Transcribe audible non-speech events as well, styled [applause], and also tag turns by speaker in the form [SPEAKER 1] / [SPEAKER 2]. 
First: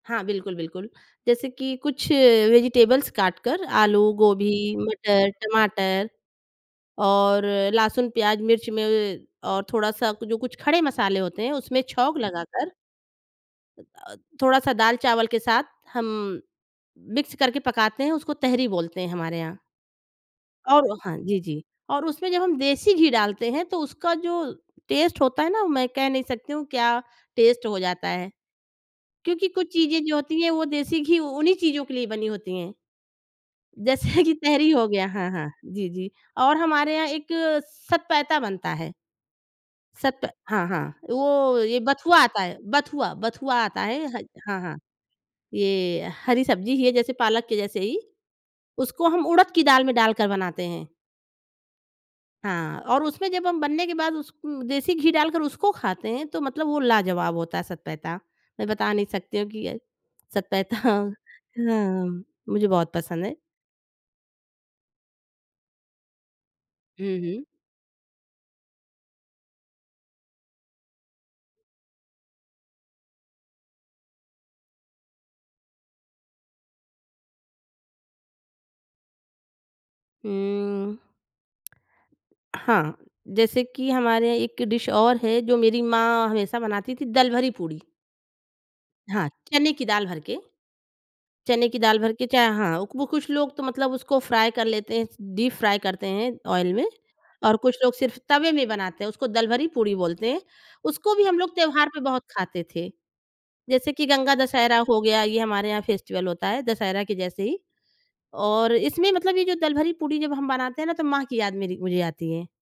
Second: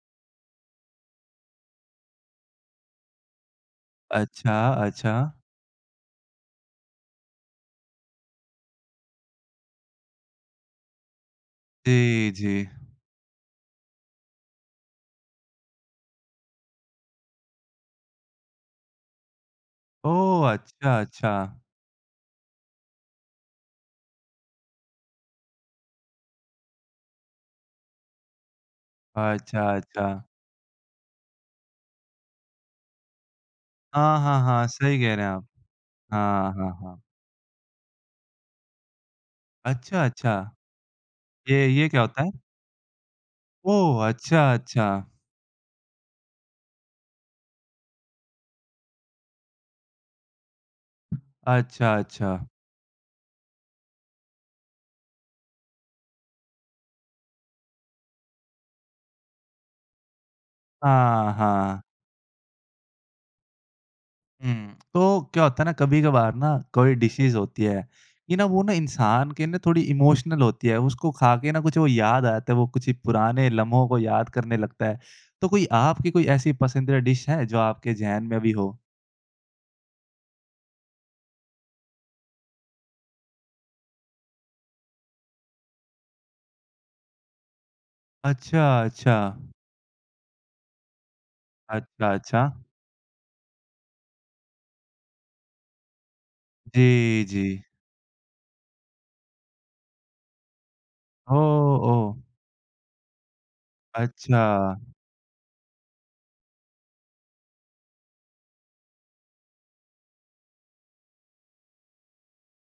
[SPEAKER 1] हाँ। बिल्कुल, बिल्कुल जैसे कि कुछ वेजिटेबल्स काटकर आलू, गोभी,
[SPEAKER 2] अच्छा, अच्छा।
[SPEAKER 1] मटर, टमाटर और लहसुन, प्याज़, मिर्च में और थोड़ा-सा कु जो कुछ खड़े मसाले होते हैं उसमें छौंक
[SPEAKER 2] जी, जी।
[SPEAKER 1] लगाकर अ, थोड़ा-सा दाल-चावल के साथ हम मिक्स करके पकाते हैं, उसको तहरी बोलते हैं हमारे यहाँ।
[SPEAKER 2] ओह! अच्छा,
[SPEAKER 1] और हाँ। जी,
[SPEAKER 2] अच्छा।
[SPEAKER 1] जी। और उसमें जब हम देसी घी डालते हैं तो उसका जो टेस्ट होता है ना मैं कह नहीं सकती हूँ, क्या टेस्ट हो जाता है। क्योंकि
[SPEAKER 2] अच्छा,
[SPEAKER 1] कुछ चीज़ें जो
[SPEAKER 2] अच्छा।
[SPEAKER 1] होती है, वो देसी घी उन्हीं चीज़ों के लिए बनी होती हैं।
[SPEAKER 2] हाँ,
[SPEAKER 1] जैसे कि
[SPEAKER 2] हाँ, हाँ।
[SPEAKER 1] तहरी हो
[SPEAKER 2] सही
[SPEAKER 1] गया
[SPEAKER 2] कह रहे
[SPEAKER 1] हाँ,
[SPEAKER 2] हैं आप।
[SPEAKER 1] हाँ। जी, जी।
[SPEAKER 2] हाँ,
[SPEAKER 1] और
[SPEAKER 2] हाँ,
[SPEAKER 1] हमारे
[SPEAKER 2] हाँ।
[SPEAKER 1] यहाँ एक सतपैता बनता है।
[SPEAKER 2] अच्छा,
[SPEAKER 1] सत
[SPEAKER 2] अच्छा।
[SPEAKER 1] हाँ, हाँ। वो
[SPEAKER 2] ये
[SPEAKER 1] ये
[SPEAKER 2] ये क्या
[SPEAKER 1] बथुआ
[SPEAKER 2] होता
[SPEAKER 1] आता
[SPEAKER 2] है?
[SPEAKER 1] है बथुआ बथुआ आता है,
[SPEAKER 2] ओह!
[SPEAKER 1] ह
[SPEAKER 2] अच्छा,
[SPEAKER 1] हाँ, हाँ।
[SPEAKER 2] अच्छा।
[SPEAKER 1] ये हरी सब्ज़ी ही है जैसे पालक के जैसे ही, उसको हम उड़द की दाल में डालकर बनाते हैं।
[SPEAKER 2] अच्छा, अच्छा।
[SPEAKER 1] हाँ और उसमें जब हम बनने के बाद उस उम देसी घी डालकर उसको खाते हैं, तो मतलब वो लाजवाब होता है सतपैता। मैं बता नहीं सकती हूँ कि सतपैता [chuckles]
[SPEAKER 2] हाँ, हाँ।
[SPEAKER 1] हाँ, मुझे बहुत पसंद है।
[SPEAKER 2] हुँ। तो क्या होता है ना कभी-कभार ना कोई
[SPEAKER 1] हुँ,
[SPEAKER 2] डिशेज़
[SPEAKER 1] हुँ।
[SPEAKER 2] होती है कि न वो ना इंसान के ना थोड़ी इमोशनल होती है उसको खा के ना कुछ वो याद आ जाता है, वो कुछ पुराने लम्हों को याद करने लगता है। तो कोई आपकी कोई ऐसी पसंदीदा डिश है, जो आपके ज़हन में अभी हो?
[SPEAKER 1] हुँ। हाँ, जैसे कि हमारे यहाँ एक डिश और है जो मेरी माँ हमेशा बनाती थी दलभरी पूड़ी।
[SPEAKER 2] अच्छा, अच्छा।
[SPEAKER 1] हाँ, चने की दाल भर के चने की दाल भर
[SPEAKER 2] अच्छा,
[SPEAKER 1] के चाहे
[SPEAKER 2] अच्छा।
[SPEAKER 1] हाँ। वो कुछ लोग तो मतलब उसको फ्राई कर लेते हैं, डीप फ्राई करते हैं ऑयल में
[SPEAKER 2] जी,
[SPEAKER 1] और
[SPEAKER 2] जी।
[SPEAKER 1] कुछ लोग सिर्फ़ तवे में बनाते हैं उसको दलभरी पूड़ी बोलते हैं। उसको भी
[SPEAKER 2] हो
[SPEAKER 1] हम लोग त्योहार पे
[SPEAKER 2] ओह!
[SPEAKER 1] बहुत खाते थे। जैसे कि गंगा दशहरा
[SPEAKER 2] अच्छा।
[SPEAKER 1] हो गया ये हमारे यहाँ फेस्टिवल होता है, दशहरा के जैसे ही और इसमें मतलब ये जो दलभरी पूड़ी जब हम बनाते हैं ना तो माँ की याद मेरी, मुझे आती है।